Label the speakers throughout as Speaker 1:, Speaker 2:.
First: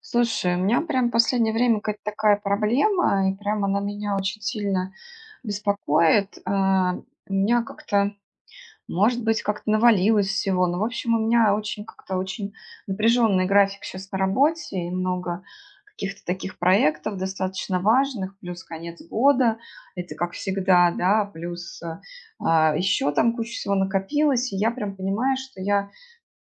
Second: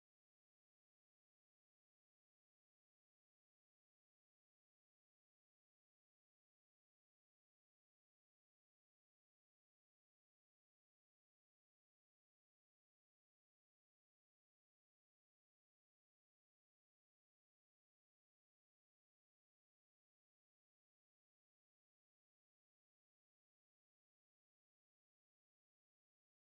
Speaker 1: Слушай, у меня прям в последнее время какая-то такая проблема, и прям она меня очень сильно беспокоит. У меня как-то, может быть, как-то навалилось всего. Но, в общем, у меня очень как-то очень напряженный график сейчас на работе, и много каких-то таких проектов достаточно важных, плюс конец года, это как всегда, да, плюс еще там куча всего накопилось, и я прям понимаю, что я,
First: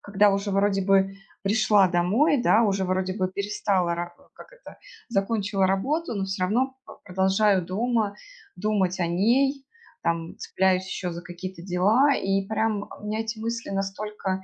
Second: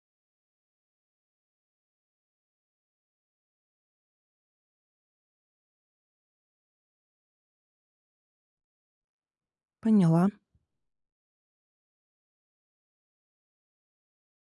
Speaker 1: когда уже вроде бы пришла домой, да, уже вроде бы перестала, как это, закончила работу, но все равно продолжаю дома думать о ней,
Speaker 2: Поняла.
Speaker 1: там, цепляюсь еще за какие-то дела, и прям у меня эти мысли настолько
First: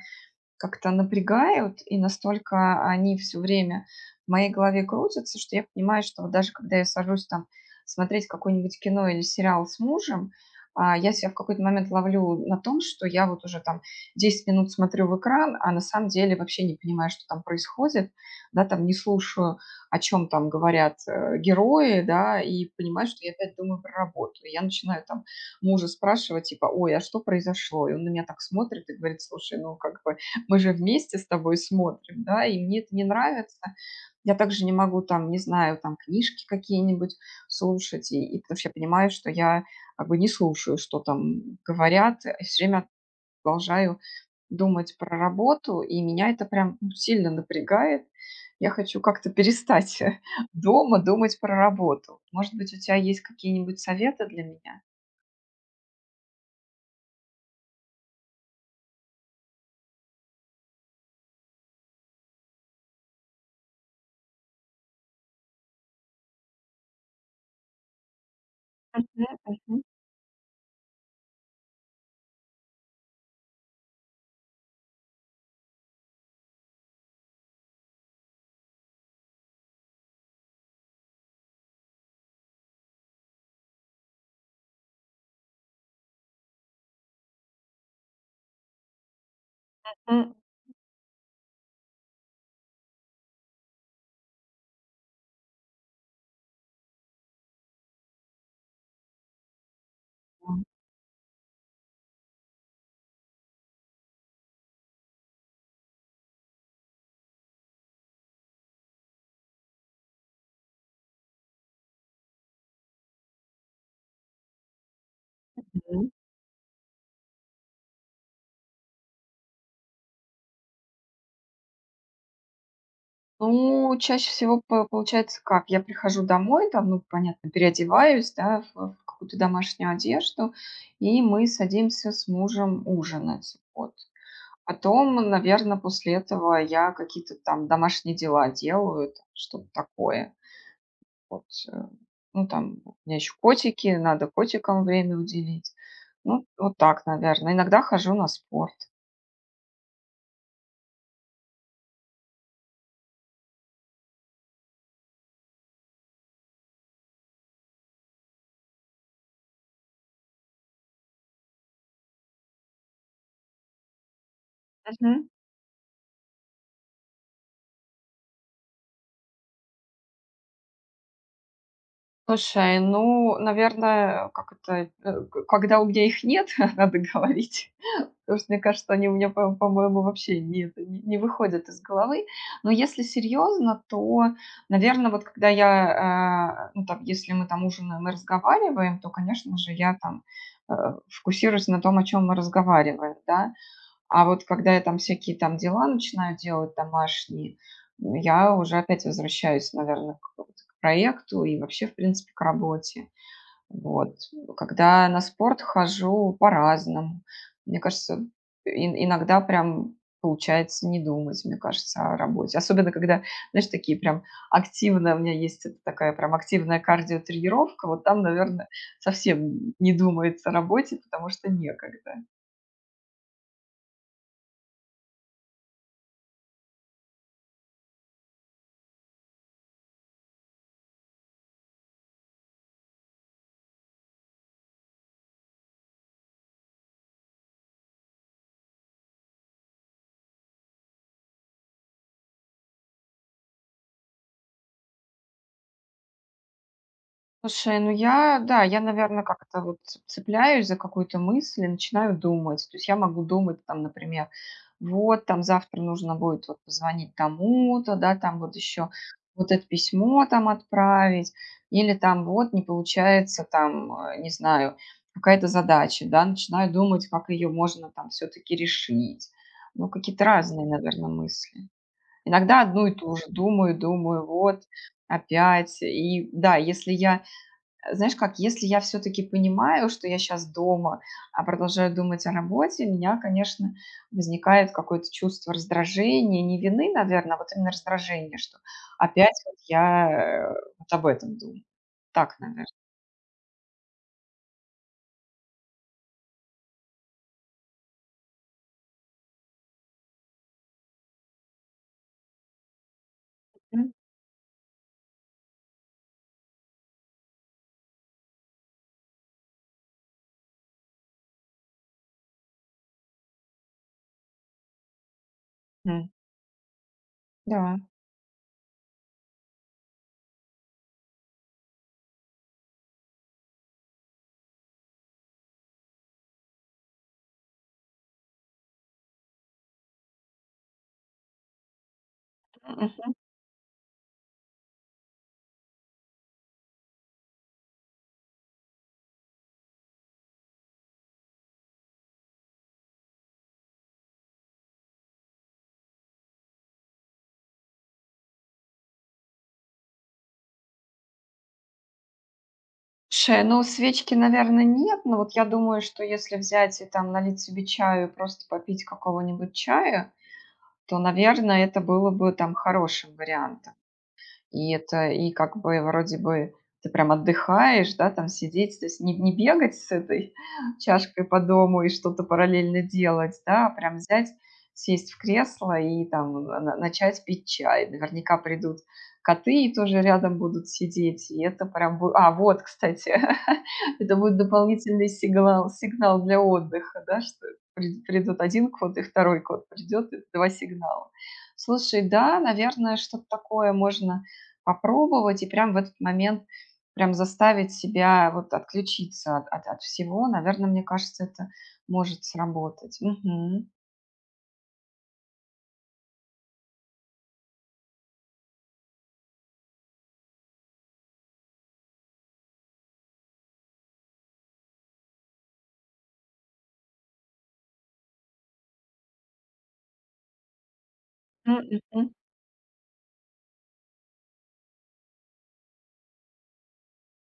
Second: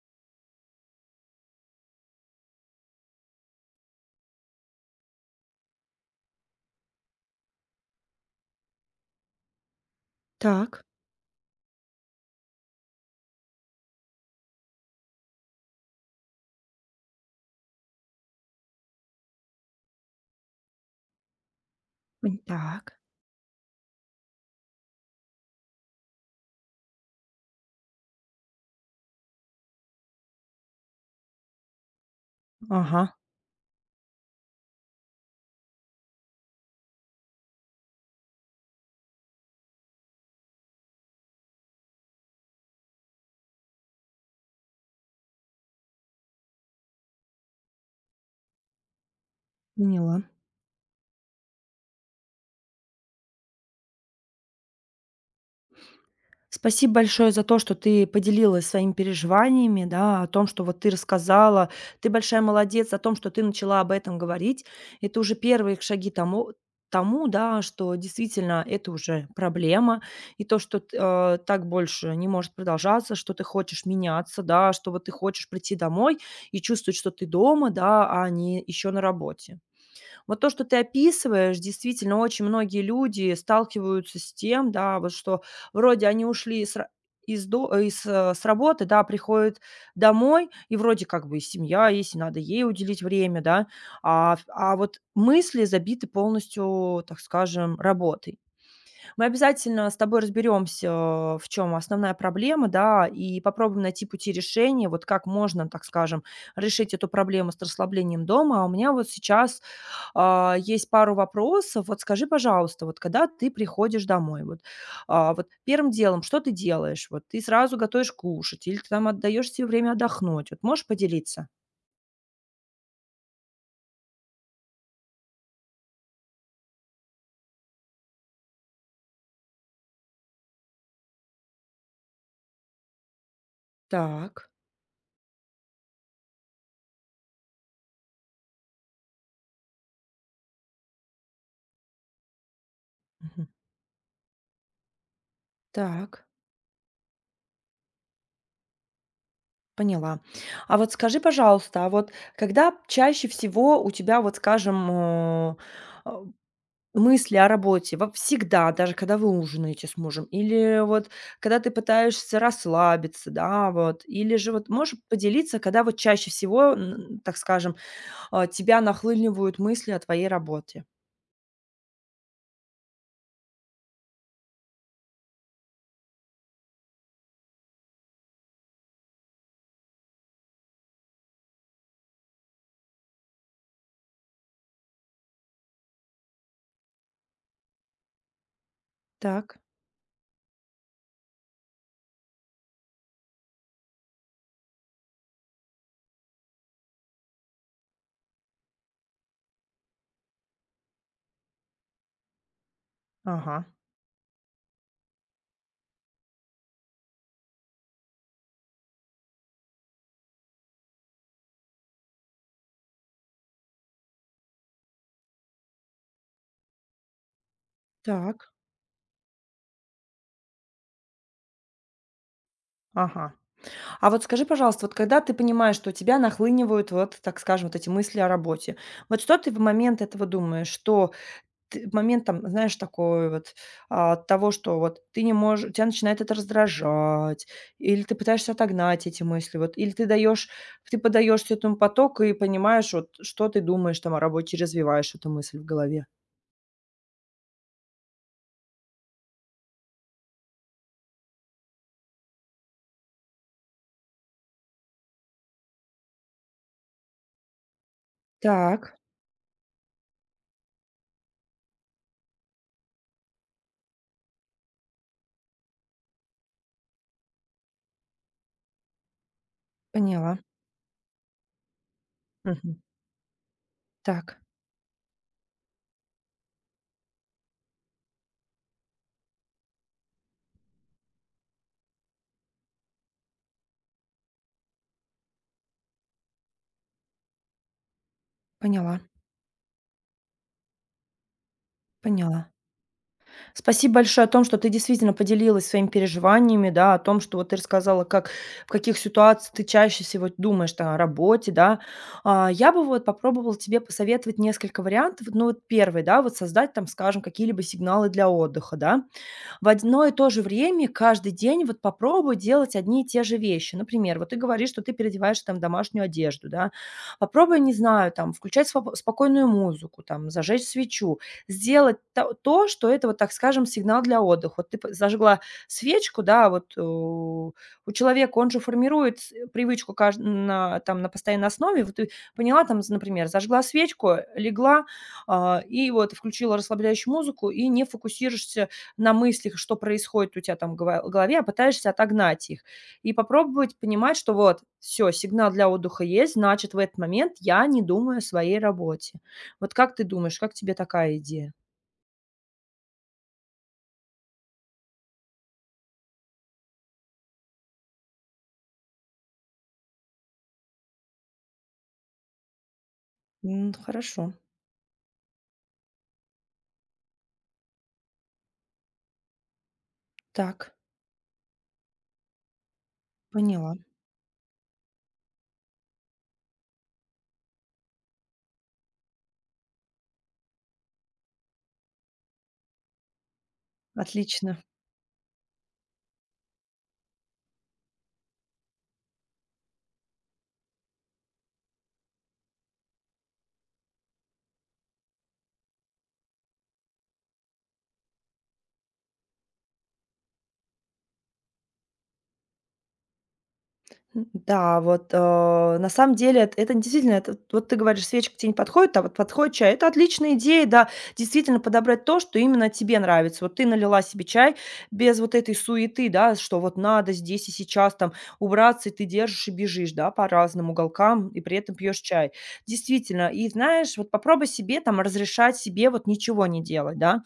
Speaker 1: как-то напрягают, и настолько они все время в моей голове крутятся, что я понимаю, что вот даже когда я сажусь там смотреть какое-нибудь кино или сериал с мужем,
Speaker 2: Так.
Speaker 1: я себя в какой-то момент ловлю на том, что я вот уже там 10 минут смотрю в экран, а на самом деле вообще не понимаю, что там происходит, да, там не слушаю, о чем там говорят, герои,
Speaker 2: Пон
Speaker 1: да, и
Speaker 2: так.
Speaker 1: понимаю, что я опять думаю про работу. И я начинаю там мужа спрашивать, типа: "Ой, а что произошло?" И он на меня так смотрит и говорит: "Слушай, ну, как бы мы же вместе с тобой смотрим, да, и мне это
Speaker 2: Ага,
Speaker 1: не нравится". Я также не могу там, не знаю, там книжки какие-нибудь слушать, и потому что я понимаю, что я как бы не слушаю, что там говорят, и все время продолжаю думать про работу, и меня это прям, ну, сильно напрягает. Я хочу как-то перестать
Speaker 2: поняла.
Speaker 1: дома думать про работу. Может быть, у тебя есть какие-нибудь советы для меня?
Speaker 2: Спасибо большое за то, что ты поделилась своими переживаниями, да, о том, что вот ты рассказала. Ты большая молодец о том, что ты начала об этом говорить. Это уже первые шаги тому, да, что действительно это
Speaker 1: Мгм,
Speaker 2: уже
Speaker 1: мгм.
Speaker 2: проблема, и то, что так больше не может продолжаться, что ты хочешь меняться, да, что вот ты хочешь прийти домой и чувствовать, что ты дома, да, а не еще на работе. Вот то, что ты описываешь, действительно, очень многие люди сталкиваются с тем, да, вот что вроде они ушли с ра из до э, из, э, с работы, да, приходят домой, и вроде как бы и семья есть, и надо ей уделить время, да, а вот мысли забиты полностью, так скажем, работой. Мы обязательно с тобой разберемся, в чем основная проблема, да, и попробуем найти пути решения, вот как можно, так скажем, решить эту проблему с расслаблением дома. А у меня вот сейчас, есть пару вопросов. Вот скажи, пожалуйста, вот когда ты приходишь домой, вот, вот первым
Speaker 1: Мгм.
Speaker 2: делом что ты делаешь? Вот ты сразу готовишь кушать или ты там отдаешь себе время отдохнуть? Вот можешь поделиться?
Speaker 1: Ну, чаще всего по получается как: я прихожу домой, там, ну, понятно, переодеваюсь, да, в какую-то домашнюю одежду, и мы садимся с мужем ужинать. Вот.
Speaker 2: Так.
Speaker 1: Потом, наверное, после этого я какие-то там домашние дела делаю, там, что-то такое. Вот. э, ну, там, у меня еще
Speaker 2: Мгм.
Speaker 1: котики, надо котикам время уделить.
Speaker 2: Так.
Speaker 1: Ну, вот так, наверное. Иногда хожу на спорт.
Speaker 2: Поняла. А вот скажи, пожалуйста, а вот когда чаще всего у тебя, вот скажем, а, мысли о работе? Всегда, даже когда вы ужинаете с мужем? Или вот когда ты пытаешься расслабиться, да, вот? Или же вот можешь поделиться, когда вот чаще всего, так скажем, тебя нахлынивают мысли о твоей работе?
Speaker 1: Слушай, ну, наверное, как это, э, к когда у меня их нет, надо говорить, потому что, мне кажется, они у меня, по по-моему, вообще не это, не выходят из головы. Но если серьезно, то, наверное, вот когда я, ну, там, если мы там ужинаем и разговариваем, то, конечно
Speaker 2: Так,
Speaker 1: же, я там, э, фокусируюсь на том, о чем мы разговариваем, да. А вот когда я там всякие там дела начинаю делать домашние, я уже опять возвращаюсь, наверное, к вот к проекту и вообще, в принципе, к работе.
Speaker 2: ага,
Speaker 1: Вот. Когда на спорт хожу по-разному. Мне кажется, ин иногда прям получается не думать, мне кажется, о работе. Особенно когда, знаешь, такие прям активно у меня есть это такая прям активная кардиотренировка. Вот там,
Speaker 2: так,
Speaker 1: наверное, совсем не думается о работе, потому что некогда.
Speaker 2: ага. А вот скажи, пожалуйста, вот когда ты понимаешь, что у тебя нахлынивают вот, так скажем, вот эти мысли о работе, вот что ты в момент этого думаешь? Что ты в момент, там, знаешь, такой вот, того, что вот ты не можешь тебя начинает это раздражать, или ты пытаешься отогнать эти мысли, вот, или ты подаешься этому потоку и понимаешь, вот, что ты думаешь там о работе, и развиваешь эту мысль в голове?
Speaker 1: Слушай, ну я, да, я, наверное, как-то вот цепляюсь за какую-то мысль и начинаю думать. То есть я могу думать, там, например, вот, там, завтра нужно будет вот позвонить тому-то, да, там вот еще
Speaker 2: Так,
Speaker 1: вот это письмо там отправить, или там вот не получается там, не знаю, какая-то задача, да, начинаю думать, как ее можно там все-таки решить. Ну, какие-то
Speaker 2: поняла.
Speaker 1: разные, наверное, мысли. Иногда
Speaker 2: Мгм.
Speaker 1: одну и ту же, думаю, думаю,
Speaker 2: Так,
Speaker 1: вот, опять. И да, если я... знаешь как, если я все-таки понимаю, что я сейчас дома, а продолжаю думать о работе, у меня, конечно, возникает какое-то чувство раздражения, не вины, наверное, а вот именно раздражение, что
Speaker 2: поняла,
Speaker 1: опять вот я вот об этом думаю. Так,
Speaker 2: поняла.
Speaker 1: наверное.
Speaker 2: Спасибо большое о том, что ты действительно поделилась своими переживаниями, да, о том, что вот ты рассказала, как, в каких ситуациях ты чаще всего думаешь там, о работе, да. Я бы вот попробовала тебе посоветовать несколько вариантов. Ну вот первый, да, вот создать там, скажем, какие-либо сигналы для отдыха, да в одно и то же время каждый день вот попробуй делать одни и те же вещи. Например, вот ты говоришь, что ты переодеваешь там домашнюю одежду, да. Попробуй, не
Speaker 1: Да.
Speaker 2: знаю, там включать спокойную музыку, там зажечь свечу, сделать то, что это вот, так скажем, сигнал для отдыха. Вот ты зажгла свечку, да, вот у человека он же формирует привычку на, там, на постоянной основе. Вот ты поняла, там,
Speaker 1: Мгм.
Speaker 2: например, зажгла свечку, легла и вот включила расслабляющую музыку и не фокусируешься на мыслях, что происходит у тебя там в гово голове, а пытаешься отогнать их. И попробовать понимать, что вот все сигнал для отдыха есть, значит, в этот момент я не думаю о своей работе. Вот как ты думаешь, как тебе такая идея?
Speaker 1: Слушай, ну свечки, наверное, нет, но вот я думаю, что если взять и там налить себе чаю и просто попить какого-нибудь чая, то, наверное, это было бы там хорошим вариантом.
Speaker 2: Хорошо.
Speaker 1: И это, и как бы вроде бы ты прям отдыхаешь, да, там сидеть, то есть не бегать с этой
Speaker 2: Так,
Speaker 1: чашкой по дому и что-то параллельно делать, да, а
Speaker 2: поняла.
Speaker 1: прям взять, сесть в кресло и там начать пить чай. Наверняка придут коты и тоже рядом будут сидеть, и это прям будет... А, вот, кстати, это будет
Speaker 2: Отлично.
Speaker 1: дополнительный сигнал, сигнал для отдыха, да, что придут один кот и второй кот придет, и два сигнала. Слушай, да, наверное, что-то такое можно попробовать и прям в этот момент прям заставить себя вот отключиться от всего, наверное, мне кажется, это может сработать. Мгм.
Speaker 2: Да, вот, на самом деле эт это действительно, это вот ты говоришь, свечка те не подходит, а вот подходит чай. Это отличная идея, да, действительно подобрать то, что именно тебе нравится. Вот ты налила себе чай без вот этой суеты, да, что вот надо здесь и сейчас там убраться, и ты держишь и бежишь, да, по разным уголкам, и при
Speaker 1: М,
Speaker 2: этом пьешь
Speaker 1: мгм.
Speaker 2: чай. Действительно, и знаешь, вот попробуй себе там разрешать себе вот ничего не делать, да.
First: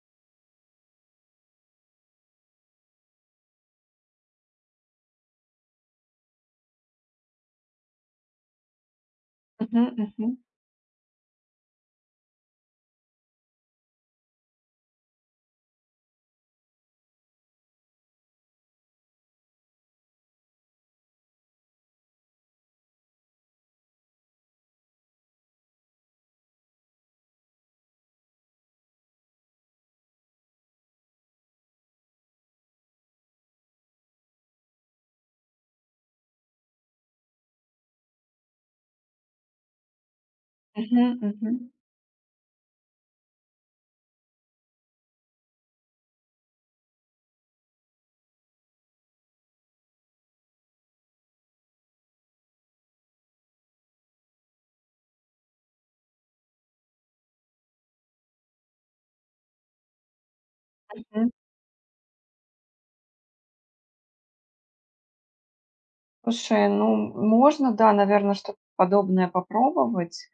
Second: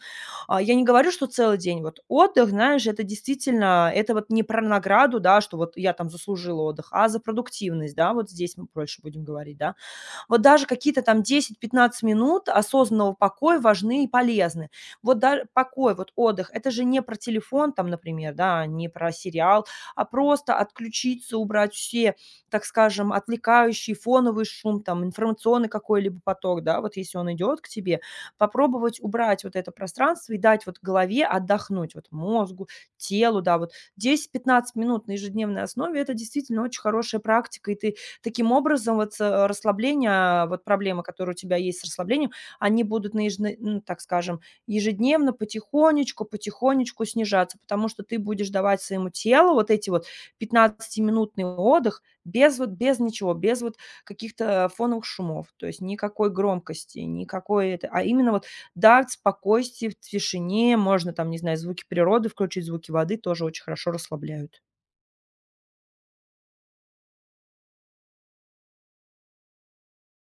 Speaker 2: Я не говорю, что целый день. Вот отдых, знаешь, это действительно, это вот не про награду, да, что вот я там заслужила отдых, а за продуктивность, да, вот здесь мы больше будем говорить, да.
Speaker 1: Мгм, мгм.
Speaker 2: Вот даже какие-то там десять-пятнадцать минут осознанного покоя важны и полезны. Вот да, покой, вот отдых, это же не про телефон там, например, да, не про сериал, а просто отключиться, убрать все, так скажем, отвлекающий фоновый шум, там, информационный какой-либо поток, да, вот если он идет к тебе, попробовать убрать вот это пространство и дать вот голове отдохнуть, вот мозгу, телу, да, вот 10–15 минут на ежедневной основе, это действительно очень хорошая практика, и ты таким образом, вот расслабления, вот
Speaker 1: Мгм,
Speaker 2: проблемы, которые у
Speaker 1: мгм,
Speaker 2: тебя есть с расслаблением, они будут на ежедн ну, так скажем, ежедневно потихонечку, потихонечку снижаться, потому что ты будешь давать своему телу вот эти вот 15-минутный отдых без вот без ничего, без вот каких-то фоновых шумов, то есть никакой громкости, никакой это, а именно вот дать спокойствие в тишине. Можно там,
Speaker 1: мгм.
Speaker 2: не знаю, звуки природы включить, звуки воды тоже очень хорошо расслабляют.
Speaker 1: Слушай, ну можно, да, наверное, что-то подобное попробовать.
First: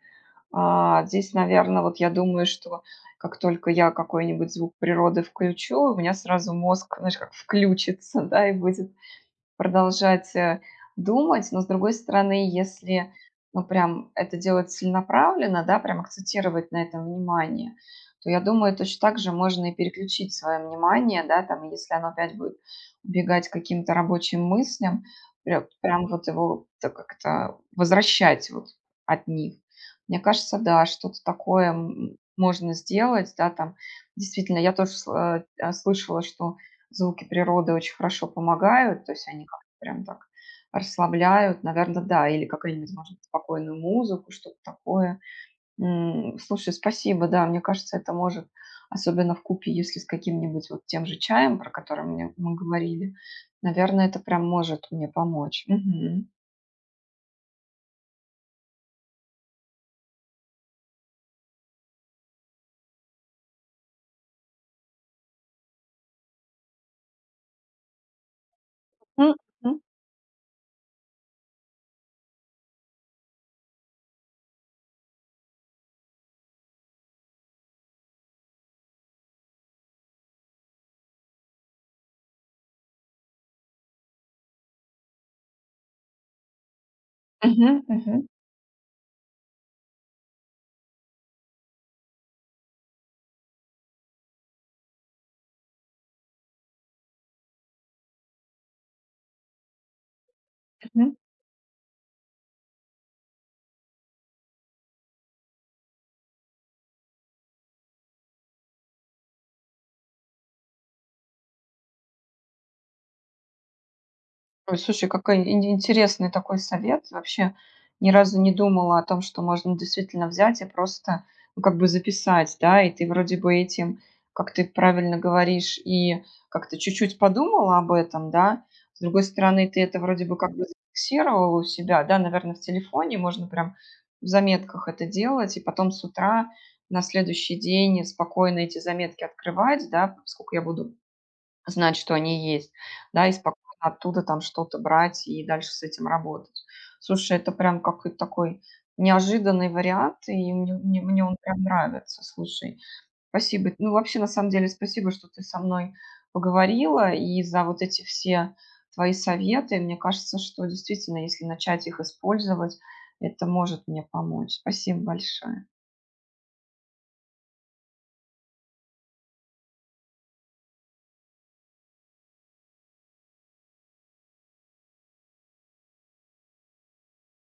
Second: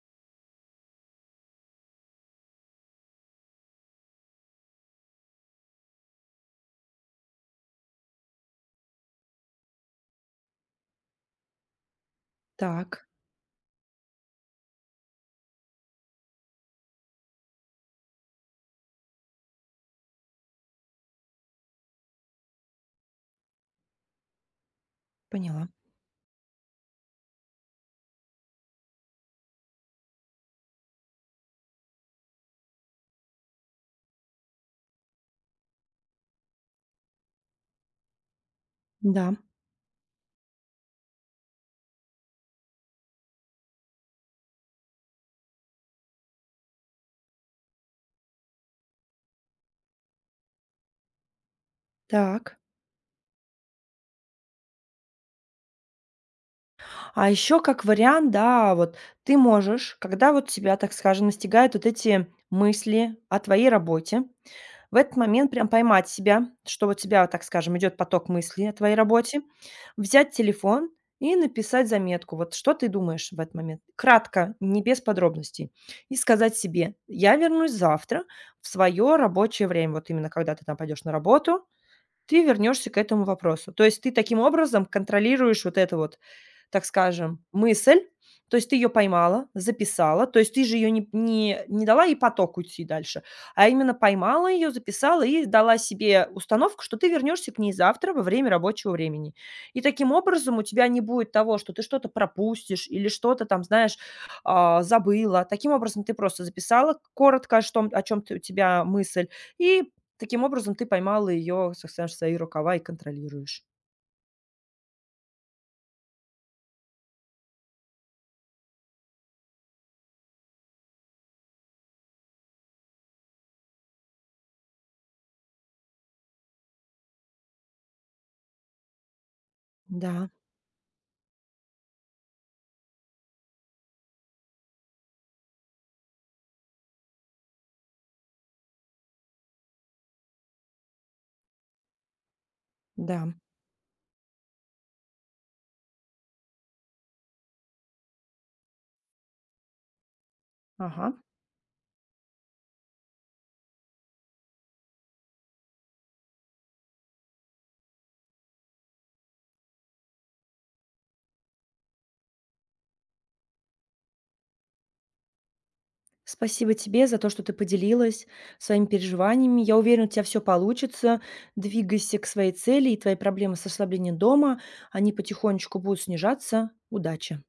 Speaker 1: Здесь, наверное, вот я думаю, что как только я какой-нибудь звук природы включу, у меня сразу мозг, знаешь, как включится, да, и будет продолжать, думать. Но, с другой стороны,
Speaker 2: Так,
Speaker 1: если, ну, прям это делать целенаправленно, да, прям акцентировать на этом внимание, то, я думаю, точно так же можно и переключить свое внимание, да, там, если оно опять будет убегать к каким-то рабочим мыслям,
Speaker 2: поняла.
Speaker 1: прям вот его так как-то возвращать вот от них. Мне кажется, да, что-то такое, можно сделать, да, там. Действительно, я тоже слышала, что звуки природы очень хорошо помогают, то есть
Speaker 2: Да.
Speaker 1: они как-то прям так расслабляют, наверное, да, или какую-нибудь, может быть, спокойную музыку, что-то такое. Слушай, спасибо, да, мне кажется, это может, особенно в купе, если с каким-нибудь вот тем же чаем, про который мне, мы
Speaker 2: Так.
Speaker 1: говорили, наверное, это прям может мне помочь. Мгм.
Speaker 2: А еще как вариант, да, вот ты можешь, когда вот тебя, так скажем, настигают вот эти мысли о твоей работе, в этот момент прям поймать себя, что вот тебя, так скажем, идет поток мыслей о твоей
Speaker 1: М,
Speaker 2: работе,
Speaker 1: мгм,
Speaker 2: взять телефон и написать заметку, вот что ты думаешь в этот момент, кратко, не без подробностей, и сказать себе, я вернусь завтра в свое рабочее время, вот именно когда ты там пойдешь на работу, ты вернешься к этому вопросу. То есть ты таким образом контролируешь вот это вот, так скажем,
Speaker 1: мгм,
Speaker 2: мысль.
Speaker 1: мгм,
Speaker 2: То есть ты ее поймала, записала. То есть ты же ее не дала и поток уйти дальше, а именно поймала ее, записала и дала себе установку, что ты вернешься к ней завтра во время рабочего времени. И таким образом у тебя не
Speaker 1: мгм.
Speaker 2: будет того, что ты что-то пропустишь или что-то там, знаешь, забыла. Таким образом ты просто записала коротко, что, о чем у тебя мысль, и таким образом, ты поймала ее, совсем в свои рукава и контролируешь.
Speaker 1: Ой, слушай, какой ин интересный такой совет. Вообще ни разу не думала о том, что можно действительно взять и просто, ну, как бы записать, да. И ты вроде бы этим, как ты правильно говоришь, и как-то чуть-чуть подумала об этом, да. С другой стороны, ты это вроде
Speaker 2: Да,
Speaker 1: бы как бы зафиксировала у себя, да, наверное, в телефоне можно прям в заметках это делать, и потом с утра на следующий день спокойно эти заметки открывать, да, поскольку я буду знать, что они есть, да, и
Speaker 2: да.
Speaker 1: спокойно оттуда там что-то брать и дальше с этим работать. Слушай, это прям какой-то такой неожиданный вариант, и мне мне
Speaker 2: Ага.
Speaker 1: мне он прям нравится. Слушай, спасибо. Ну, вообще, на самом деле, спасибо, что ты со мной поговорила и за вот эти все твои советы. Мне кажется, что действительно, если начать их использовать, это может мне помочь. Спасибо большое.
Speaker 2: Спасибо тебе за то, что ты поделилась своими переживаниями. Я уверена, у тебя все получится. Двигайся к своей цели, и твои проблемы с ослаблением дома, они потихонечку будут снижаться. Удачи!